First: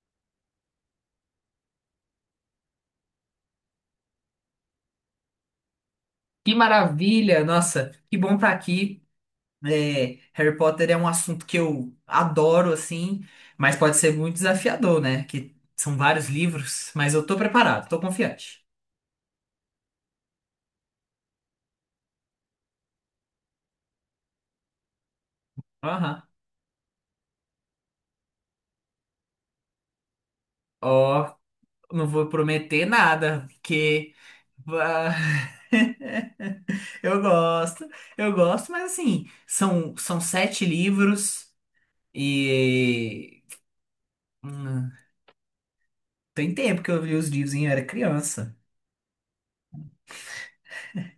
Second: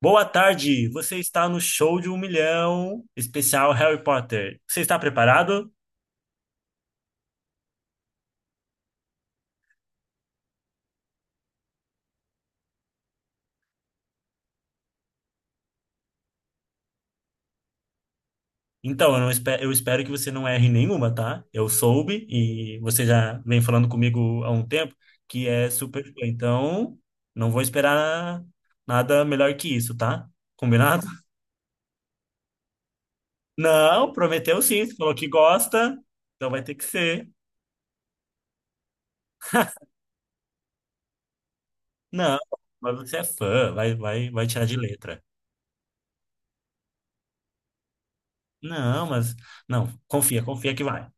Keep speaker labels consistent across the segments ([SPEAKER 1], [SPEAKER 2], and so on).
[SPEAKER 1] Boa tarde, você está no Show de um Milhão, especial Harry Potter. Você está preparado?
[SPEAKER 2] Que maravilha! Nossa, que bom estar aqui. É, Harry Potter é um assunto que eu adoro, assim, mas pode ser muito desafiador, né? Que são vários livros, mas eu tô preparado, tô confiante.
[SPEAKER 1] Então, eu espero que você não erre nenhuma, tá? Eu soube e você já vem falando comigo há um tempo que é super fã,
[SPEAKER 2] Aham.
[SPEAKER 1] então não vou esperar nada melhor que isso, tá? Combinado?
[SPEAKER 2] Ó, não vou prometer nada,
[SPEAKER 1] Não,
[SPEAKER 2] porque.
[SPEAKER 1] prometeu sim, você
[SPEAKER 2] Ah,
[SPEAKER 1] falou que gosta, então vai ter que
[SPEAKER 2] eu
[SPEAKER 1] ser.
[SPEAKER 2] gosto, eu gosto, mas assim, são sete livros
[SPEAKER 1] Não, mas você é
[SPEAKER 2] e.
[SPEAKER 1] fã, vai tirar de
[SPEAKER 2] hum,
[SPEAKER 1] letra.
[SPEAKER 2] Tem tempo que eu li os livros, hein? Eu era criança.
[SPEAKER 1] Não, mas não, confia que vai.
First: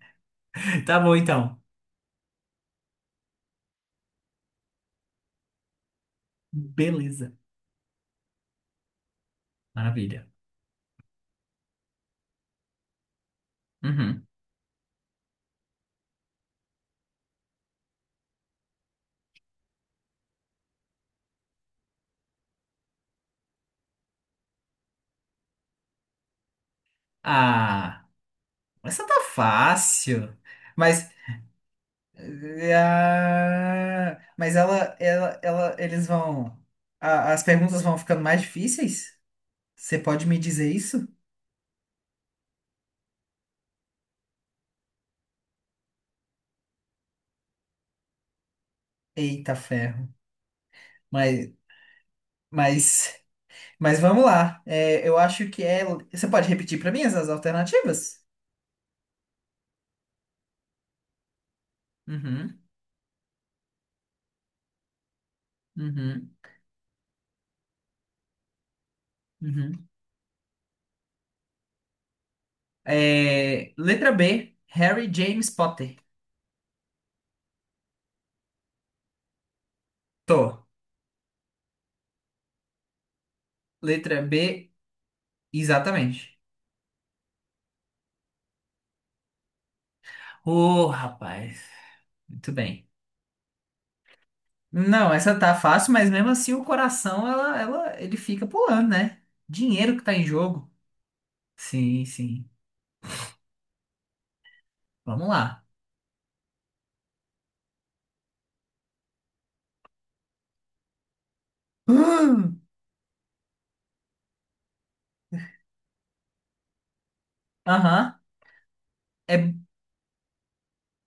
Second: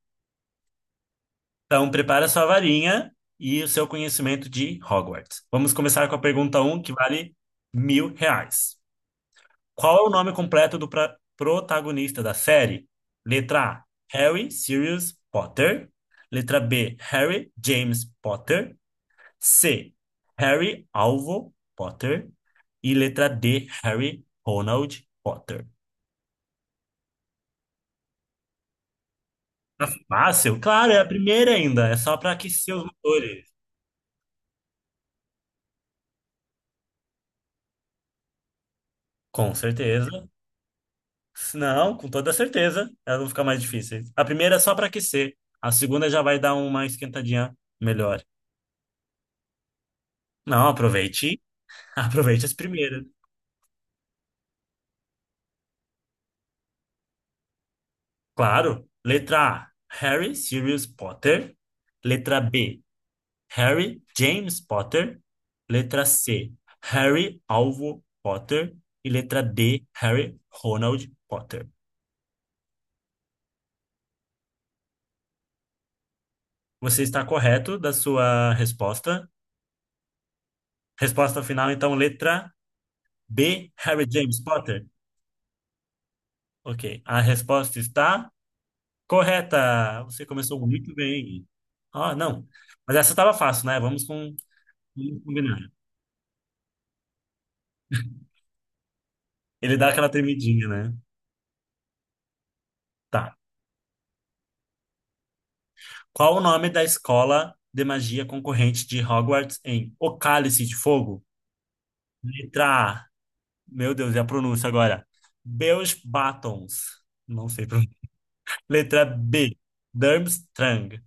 [SPEAKER 2] Tá bom, então.
[SPEAKER 1] Então, prepara sua varinha e o seu conhecimento de Hogwarts. Vamos começar com a pergunta um que
[SPEAKER 2] Beleza.
[SPEAKER 1] vale mil reais. Qual é o
[SPEAKER 2] Maravilha.
[SPEAKER 1] nome completo do protagonista da série? Letra A,
[SPEAKER 2] Uhum.
[SPEAKER 1] Harry Sirius Potter. Letra B, Harry James Potter. C, Harry Alvo Potter. E letra D, Harry Ronald Potter.
[SPEAKER 2] Ah, essa tá
[SPEAKER 1] Tá
[SPEAKER 2] fácil.
[SPEAKER 1] fácil? Claro, é a
[SPEAKER 2] Mas,
[SPEAKER 1] primeira ainda. É só para
[SPEAKER 2] eh,
[SPEAKER 1] aquecer os motores.
[SPEAKER 2] ah, mas eles vão. As perguntas vão ficando mais difíceis?
[SPEAKER 1] Com
[SPEAKER 2] Você pode
[SPEAKER 1] certeza.
[SPEAKER 2] me dizer isso?
[SPEAKER 1] Não, com toda certeza, elas vão ficar mais difíceis. A primeira é só para aquecer, a segunda já vai dar uma esquentadinha melhor.
[SPEAKER 2] Eita ferro.
[SPEAKER 1] Não, aproveite,
[SPEAKER 2] Mas,
[SPEAKER 1] aproveite as primeiras.
[SPEAKER 2] mas, mas vamos lá. É, eu acho que é. Você pode repetir para mim essas alternativas?
[SPEAKER 1] Claro, letra A, Harry Sirius Potter. Letra
[SPEAKER 2] Uhum,
[SPEAKER 1] B, Harry James Potter. Letra
[SPEAKER 2] uhum,
[SPEAKER 1] C, Harry Alvo Potter. E letra D,
[SPEAKER 2] uhum.
[SPEAKER 1] Harry Ronald Potter.
[SPEAKER 2] É, letra B, Harry James Potter.
[SPEAKER 1] Você está correto da sua resposta.
[SPEAKER 2] Tô.
[SPEAKER 1] Resposta final, então, letra B, Harry
[SPEAKER 2] Letra
[SPEAKER 1] James
[SPEAKER 2] B,
[SPEAKER 1] Potter.
[SPEAKER 2] exatamente.
[SPEAKER 1] Ok. A resposta está correta. Você começou
[SPEAKER 2] Ô,
[SPEAKER 1] muito bem.
[SPEAKER 2] rapaz.
[SPEAKER 1] Ah, não.
[SPEAKER 2] Muito bem.
[SPEAKER 1] Mas essa estava fácil, né? Vamos com...
[SPEAKER 2] Não,
[SPEAKER 1] Vamos
[SPEAKER 2] essa tá
[SPEAKER 1] combinar.
[SPEAKER 2] fácil, mas mesmo assim o coração, ele fica pulando, né?
[SPEAKER 1] Ele dá
[SPEAKER 2] Dinheiro que
[SPEAKER 1] aquela
[SPEAKER 2] tá em
[SPEAKER 1] tremidinha,
[SPEAKER 2] jogo.
[SPEAKER 1] né?
[SPEAKER 2] Sim, sim.
[SPEAKER 1] Tá.
[SPEAKER 2] Vamos lá.
[SPEAKER 1] Qual o nome da escola de magia concorrente de Hogwarts em O Cálice de Fogo?
[SPEAKER 2] Hum,
[SPEAKER 1] Letra A. Meu Deus, e a pronúncia agora? Beus Batons. Não sei pronunciar.
[SPEAKER 2] aham.
[SPEAKER 1] Letra
[SPEAKER 2] É.
[SPEAKER 1] B, Durmstrang.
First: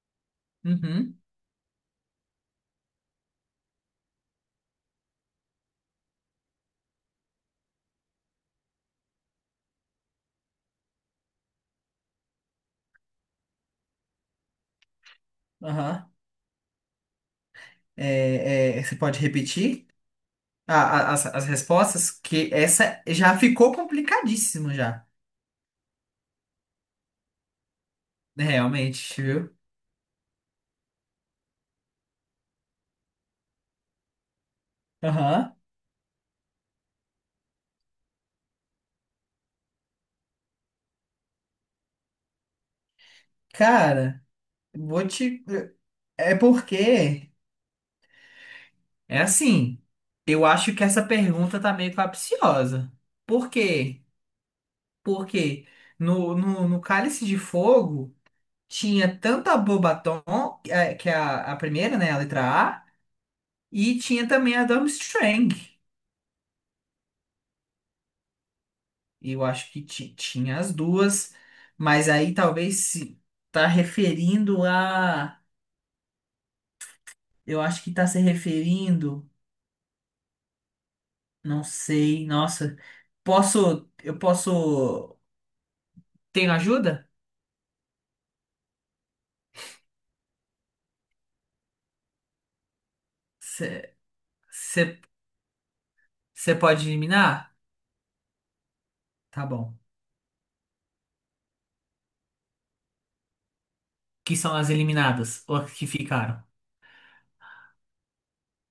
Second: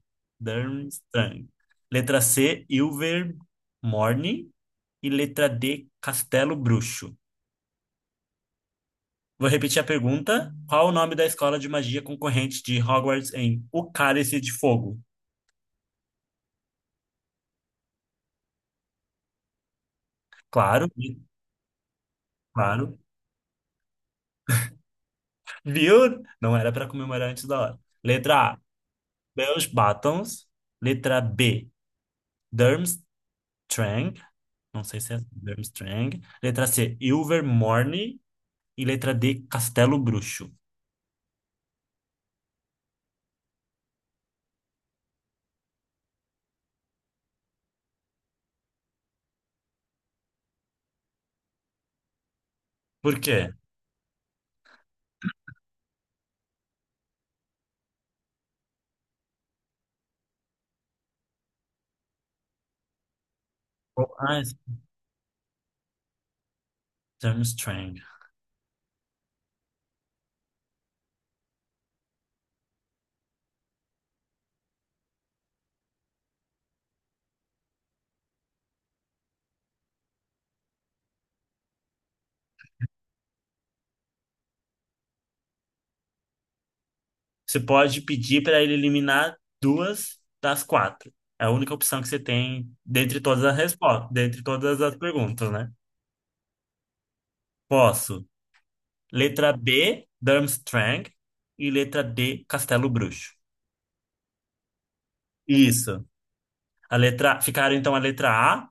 [SPEAKER 2] Uhum.
[SPEAKER 1] Durmstrang. Letra C, Ilvermorny. E letra D, Castelo Bruxo. Vou repetir a pergunta. Qual o nome da escola de magia concorrente de Hogwarts em O Cálice de Fogo?
[SPEAKER 2] Aham. Você pode repetir a-
[SPEAKER 1] Claro,
[SPEAKER 2] a- as, as respostas? Que
[SPEAKER 1] claro.
[SPEAKER 2] essa já ficou complicadíssimo já.
[SPEAKER 1] Viu? Não era para comemorar antes da hora. Letra A,
[SPEAKER 2] Realmente, viu?
[SPEAKER 1] Bellebatons. Letra B, Durmstrang. Não sei se é
[SPEAKER 2] Aham.
[SPEAKER 1] Durmstrang. Letra C, Ilvermorny. E letra D, Castelo Bruxo.
[SPEAKER 2] Cara, vou te. É porque. É assim, eu acho que essa pergunta tá meio capciosa.
[SPEAKER 1] Por quê?
[SPEAKER 2] Por quê? Porque no Cálice de Fogo tinha tanto a Bobaton, que é a primeira, né, a letra A, e tinha
[SPEAKER 1] Ah,
[SPEAKER 2] também a Durmstrang.
[SPEAKER 1] Strang.
[SPEAKER 2] Eu acho que tinha as duas, mas aí talvez se tá referindo a... Eu acho que tá se referindo, não sei, nossa. Eu posso... Tenho ajuda?
[SPEAKER 1] Você pode pedir para ele eliminar duas das quatro. É a única opção que você tem dentre todas as
[SPEAKER 2] Você
[SPEAKER 1] respostas, dentre todas as perguntas, né?
[SPEAKER 2] Você pode eliminar?
[SPEAKER 1] Posso.
[SPEAKER 2] Tá
[SPEAKER 1] Letra
[SPEAKER 2] bom.
[SPEAKER 1] B, Durmstrang. E letra D, Castelo Bruxo.
[SPEAKER 2] Que são as eliminadas, ou as que
[SPEAKER 1] Isso.
[SPEAKER 2] ficaram?
[SPEAKER 1] A letra... Ficaram, então, a letra A,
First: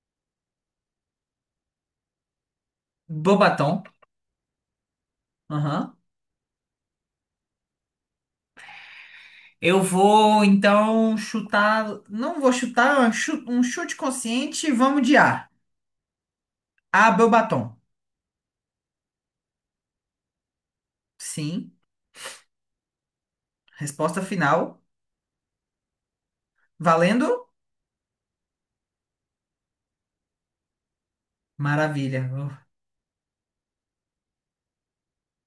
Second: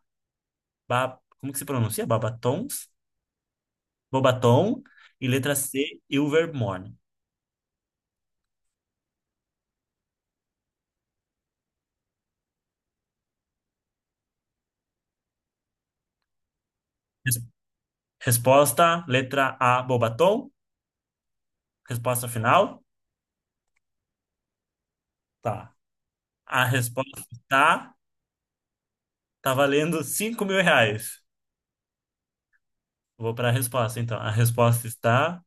[SPEAKER 1] como que se pronuncia? Babatons?
[SPEAKER 2] Bobaton.
[SPEAKER 1] Bobaton. E letra
[SPEAKER 2] Aham.
[SPEAKER 1] C, Ilvermorny.
[SPEAKER 2] Eu vou então chutar. Não vou chutar, é um um chute consciente. Vamos de A. A,
[SPEAKER 1] Res-
[SPEAKER 2] Bobaton.
[SPEAKER 1] Resposta, letra A, Bobaton.
[SPEAKER 2] Sim.
[SPEAKER 1] Resposta final?
[SPEAKER 2] Resposta final.
[SPEAKER 1] Tá. A resposta
[SPEAKER 2] Valendo?
[SPEAKER 1] está. Tá valendo 5 mil reais.
[SPEAKER 2] Maravilha.
[SPEAKER 1] Vou para a resposta, então. A resposta está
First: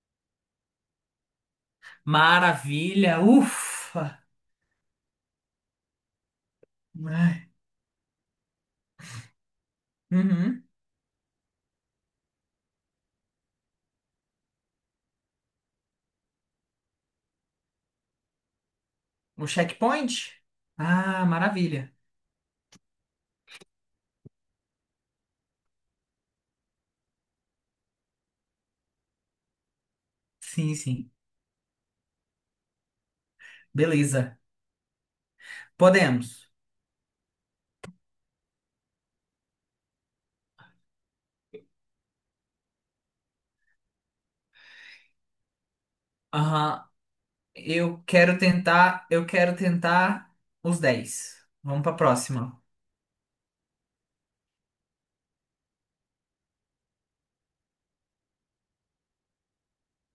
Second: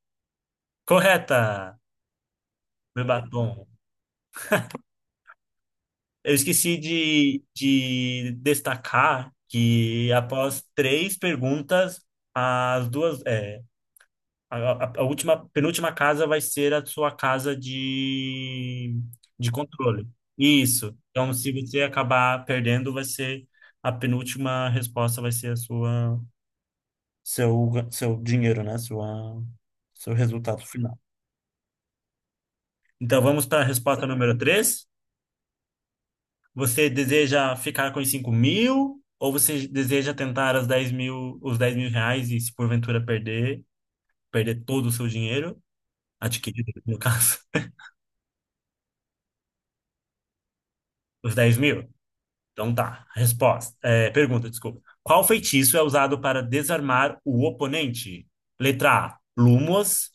[SPEAKER 1] correta, meu
[SPEAKER 2] Maravilha.
[SPEAKER 1] batom.
[SPEAKER 2] Ufa.
[SPEAKER 1] Eu esqueci de,
[SPEAKER 2] Ai.
[SPEAKER 1] de destacar que após
[SPEAKER 2] Uhum.
[SPEAKER 1] três perguntas, as duas. É, a, a última, penúltima casa vai ser a sua casa de,
[SPEAKER 2] O
[SPEAKER 1] de controle.
[SPEAKER 2] checkpoint?
[SPEAKER 1] Isso.
[SPEAKER 2] Ah,
[SPEAKER 1] Então, se você
[SPEAKER 2] maravilha.
[SPEAKER 1] acabar perdendo, vai ser a penúltima resposta, vai ser a sua. Seu dinheiro, né? Seu resultado
[SPEAKER 2] Sim,
[SPEAKER 1] final.
[SPEAKER 2] sim.
[SPEAKER 1] Então vamos para a resposta número
[SPEAKER 2] Beleza.
[SPEAKER 1] três.
[SPEAKER 2] Podemos.
[SPEAKER 1] Você deseja ficar com os 5 mil ou você deseja tentar os 10 mil reais e se porventura perder, todo o seu dinheiro, adquirido
[SPEAKER 2] Aham.
[SPEAKER 1] no caso,
[SPEAKER 2] Eu quero tentar os
[SPEAKER 1] os
[SPEAKER 2] 10.
[SPEAKER 1] 10
[SPEAKER 2] Vamos
[SPEAKER 1] mil?
[SPEAKER 2] pra próxima.
[SPEAKER 1] Então tá, pergunta, desculpa. Qual feitiço é usado para desarmar o oponente? Letra A, Lumos.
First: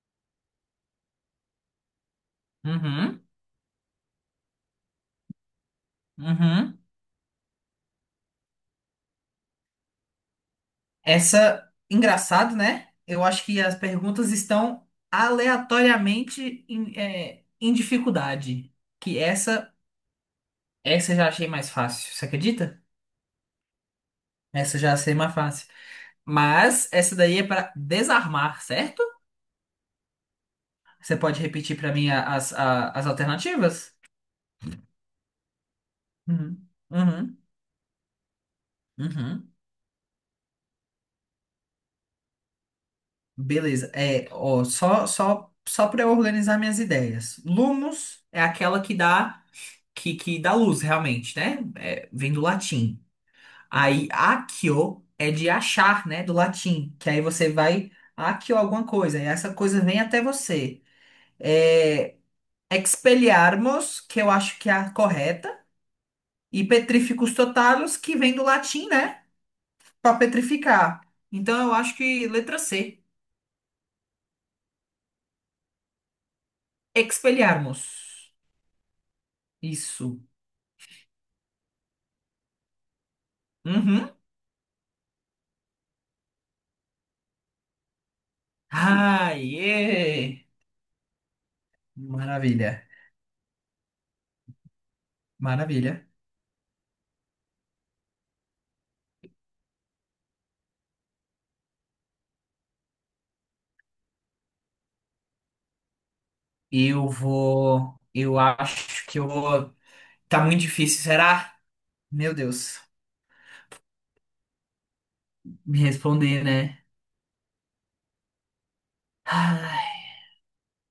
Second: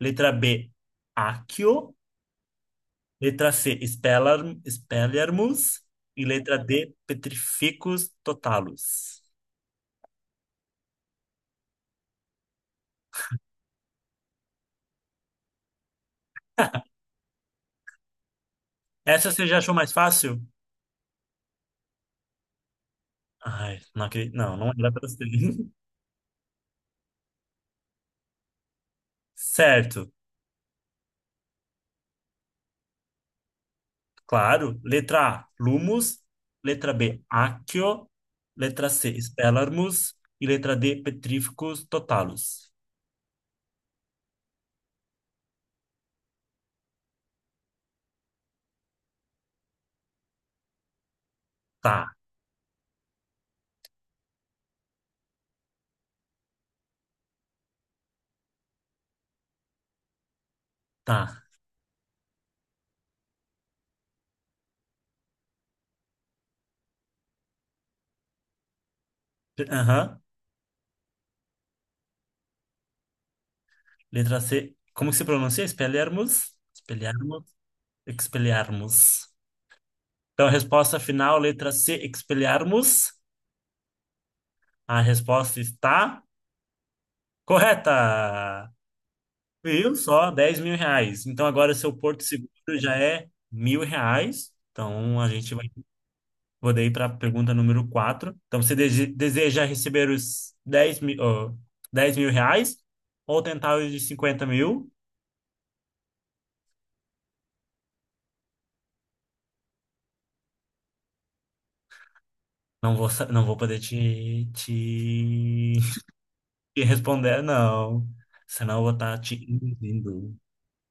[SPEAKER 1] Letra B, Accio.
[SPEAKER 2] Uhum,
[SPEAKER 1] Letra C, Expelliarmus. E letra
[SPEAKER 2] uhum.
[SPEAKER 1] D, Petrificus Totalus.
[SPEAKER 2] Essa, engraçado, né? Eu acho que as perguntas estão aleatoriamente em dificuldade. Que
[SPEAKER 1] Essa você já achou
[SPEAKER 2] essa,
[SPEAKER 1] mais fácil?
[SPEAKER 2] essa eu já achei mais fácil, você acredita?
[SPEAKER 1] Ai, não acredito. Não, não
[SPEAKER 2] Essa eu
[SPEAKER 1] era
[SPEAKER 2] já
[SPEAKER 1] pra
[SPEAKER 2] achei
[SPEAKER 1] ser.
[SPEAKER 2] mais fácil. Mas essa daí é pra desarmar, certo?
[SPEAKER 1] Certo,
[SPEAKER 2] Você pode repetir pra mim as alternativas?
[SPEAKER 1] claro. Letra A, Lumus.
[SPEAKER 2] Uhum,
[SPEAKER 1] Letra B,
[SPEAKER 2] uhum,
[SPEAKER 1] Accio. Letra C,
[SPEAKER 2] uhum.
[SPEAKER 1] Expelliarmus. E letra D, Petrificus Totalus.
[SPEAKER 2] Beleza. É, ó, só para eu organizar minhas ideias. Lumos é aquela que dá luz, realmente, né?
[SPEAKER 1] Tá,
[SPEAKER 2] É, vem do latim. Aí accio é de achar, né? Do latim. Que aí você vai accio alguma coisa. E essa coisa vem até você.
[SPEAKER 1] tá.
[SPEAKER 2] É, expelliarmus, que eu acho que é a correta. E petrificus totalus, que vem do latim, né? Para
[SPEAKER 1] Aham.
[SPEAKER 2] petrificar. Então eu acho que letra C.
[SPEAKER 1] Letra C, como que se pronuncia? Expelliarmus? Expelliarmus?
[SPEAKER 2] Expelliarmus.
[SPEAKER 1] Expelliarmus.
[SPEAKER 2] Isso.
[SPEAKER 1] Então, resposta final, letra C, expelharmos.
[SPEAKER 2] Uhum.
[SPEAKER 1] A resposta está correta.
[SPEAKER 2] Ah,
[SPEAKER 1] Viu? Só
[SPEAKER 2] yeah!
[SPEAKER 1] 10 mil reais. Então, agora seu Porto Seguro
[SPEAKER 2] Maravilha,
[SPEAKER 1] já é mil reais. Então, a gente vai
[SPEAKER 2] maravilha.
[SPEAKER 1] poder ir para a pergunta número quatro. Então, você deseja receber os 10 mil, ó, 10 mil reais ou tentar os de 50 mil?
[SPEAKER 2] Eu vou. Eu acho que eu vou. Tá muito difícil, será? Meu Deus,
[SPEAKER 1] Não vou, não vou poder
[SPEAKER 2] me responder,
[SPEAKER 1] te
[SPEAKER 2] né?
[SPEAKER 1] responder, não. Senão eu vou estar te
[SPEAKER 2] Ai,
[SPEAKER 1] induzindo.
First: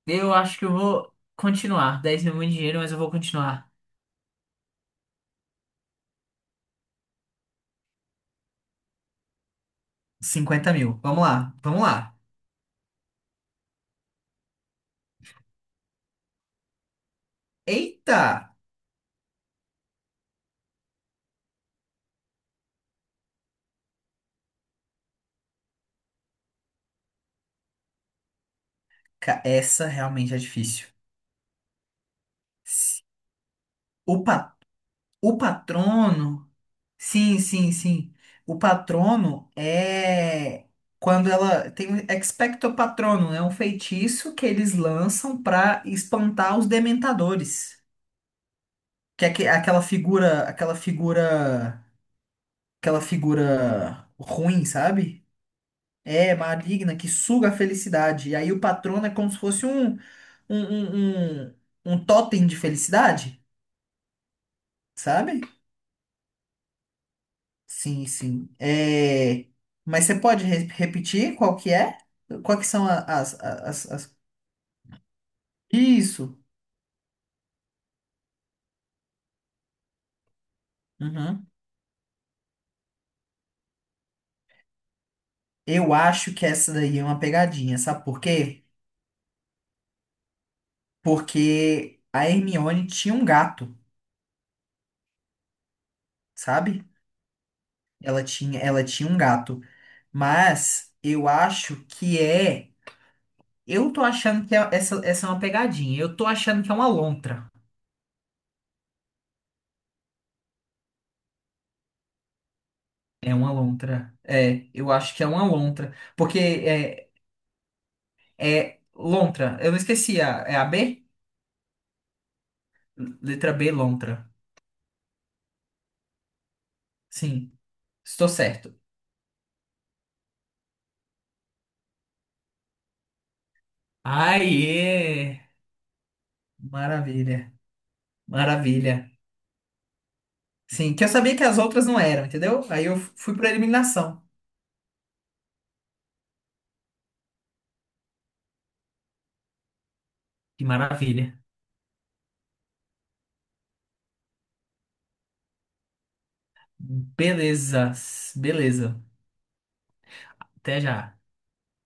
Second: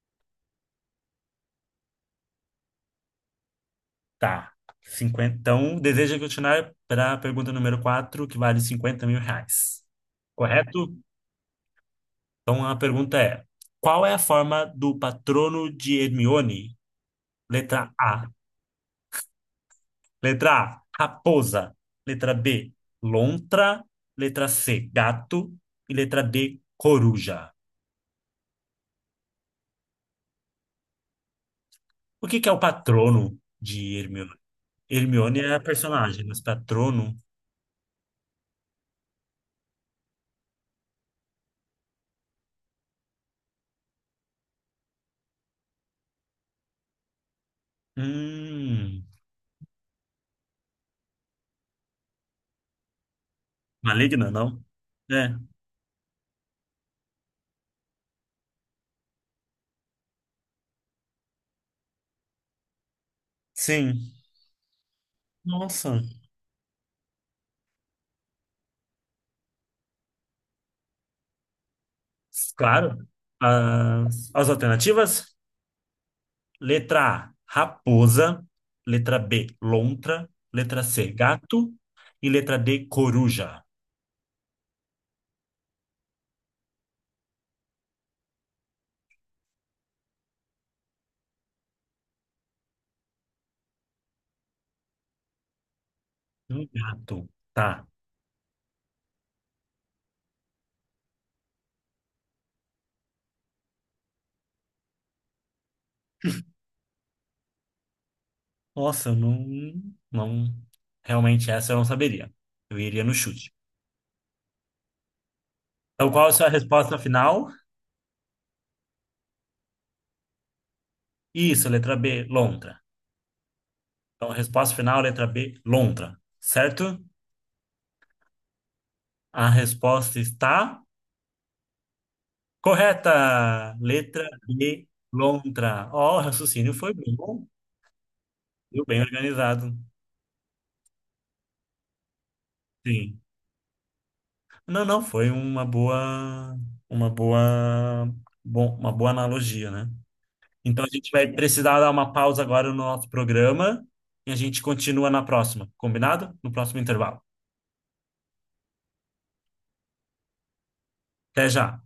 [SPEAKER 2] eu acho que eu vou continuar. 10.000 é muito dinheiro, mas eu vou continuar.
[SPEAKER 1] Tá. 50 Então, deseja continuar para a pergunta número 4 que vale 50 mil reais.
[SPEAKER 2] 50.000.
[SPEAKER 1] Correto?
[SPEAKER 2] Vamos lá, vamos lá.
[SPEAKER 1] Então, a pergunta é: qual é a forma do patrono de Hermione? Letra
[SPEAKER 2] Eita!
[SPEAKER 1] A. Letra A, raposa. Letra B, lontra. Letra C, gato. E letra D, coruja.
[SPEAKER 2] Essa realmente é difícil.
[SPEAKER 1] O que que é o patrono de
[SPEAKER 2] O,
[SPEAKER 1] Hermione?
[SPEAKER 2] pa... o
[SPEAKER 1] Hermione é a personagem, mas
[SPEAKER 2] patrono.
[SPEAKER 1] patrono.
[SPEAKER 2] Sim, sim, sim. O patrono é quando ela tem um expecto patrono é um feitiço que eles lançam para espantar os dementadores,
[SPEAKER 1] Hum.
[SPEAKER 2] que é aquela figura
[SPEAKER 1] Maligna, não?
[SPEAKER 2] ruim, sabe?
[SPEAKER 1] É.
[SPEAKER 2] É maligna que suga a felicidade. E aí o patrono é como se fosse um, um, um, um tótem de felicidade,
[SPEAKER 1] Sim.
[SPEAKER 2] sabe?
[SPEAKER 1] Nossa.
[SPEAKER 2] Sim, sim. É, mas você pode repetir qual que é? Qual que são
[SPEAKER 1] Claro.
[SPEAKER 2] as...
[SPEAKER 1] As alternativas:
[SPEAKER 2] Isso.
[SPEAKER 1] letra A, raposa. Letra B, lontra. Letra C,
[SPEAKER 2] Uhum.
[SPEAKER 1] gato. E letra D, coruja.
[SPEAKER 2] Eu acho que essa daí é uma pegadinha, sabe por quê? Porque a Hermione tinha um gato,
[SPEAKER 1] Um
[SPEAKER 2] sabe?
[SPEAKER 1] gato. Tá.
[SPEAKER 2] Ela tinha um gato. Mas eu acho que é. Eu tô achando que essa é uma pegadinha. Eu tô achando que é uma lontra.
[SPEAKER 1] Nossa, eu não, não. Realmente, essa eu não saberia. Eu iria no
[SPEAKER 2] É uma
[SPEAKER 1] chute.
[SPEAKER 2] lontra. É, eu acho que é uma lontra.
[SPEAKER 1] Então, qual é a
[SPEAKER 2] Porque
[SPEAKER 1] sua resposta
[SPEAKER 2] é.
[SPEAKER 1] final?
[SPEAKER 2] É lontra. Eu não esqueci. É a B?
[SPEAKER 1] Isso, letra B, lontra.
[SPEAKER 2] Letra B, lontra.
[SPEAKER 1] Então, resposta final, letra B, lontra. Certo?
[SPEAKER 2] Sim, estou certo.
[SPEAKER 1] A resposta está. Correta! Letra B,
[SPEAKER 2] Aê!
[SPEAKER 1] lontra. Ó, o raciocínio foi
[SPEAKER 2] Maravilha.
[SPEAKER 1] bom. Deu
[SPEAKER 2] Maravilha.
[SPEAKER 1] bem organizado.
[SPEAKER 2] Sim, que eu sabia que as outras não eram, entendeu? Aí eu
[SPEAKER 1] Sim.
[SPEAKER 2] fui para eliminação.
[SPEAKER 1] Não, não, foi uma boa, uma boa analogia, né?
[SPEAKER 2] Que
[SPEAKER 1] Então a gente vai
[SPEAKER 2] maravilha.
[SPEAKER 1] precisar dar uma pausa agora no nosso programa e a gente continua na próxima, combinado? No próximo intervalo.
[SPEAKER 2] Beleza. Beleza. Até já.
[SPEAKER 1] Até já.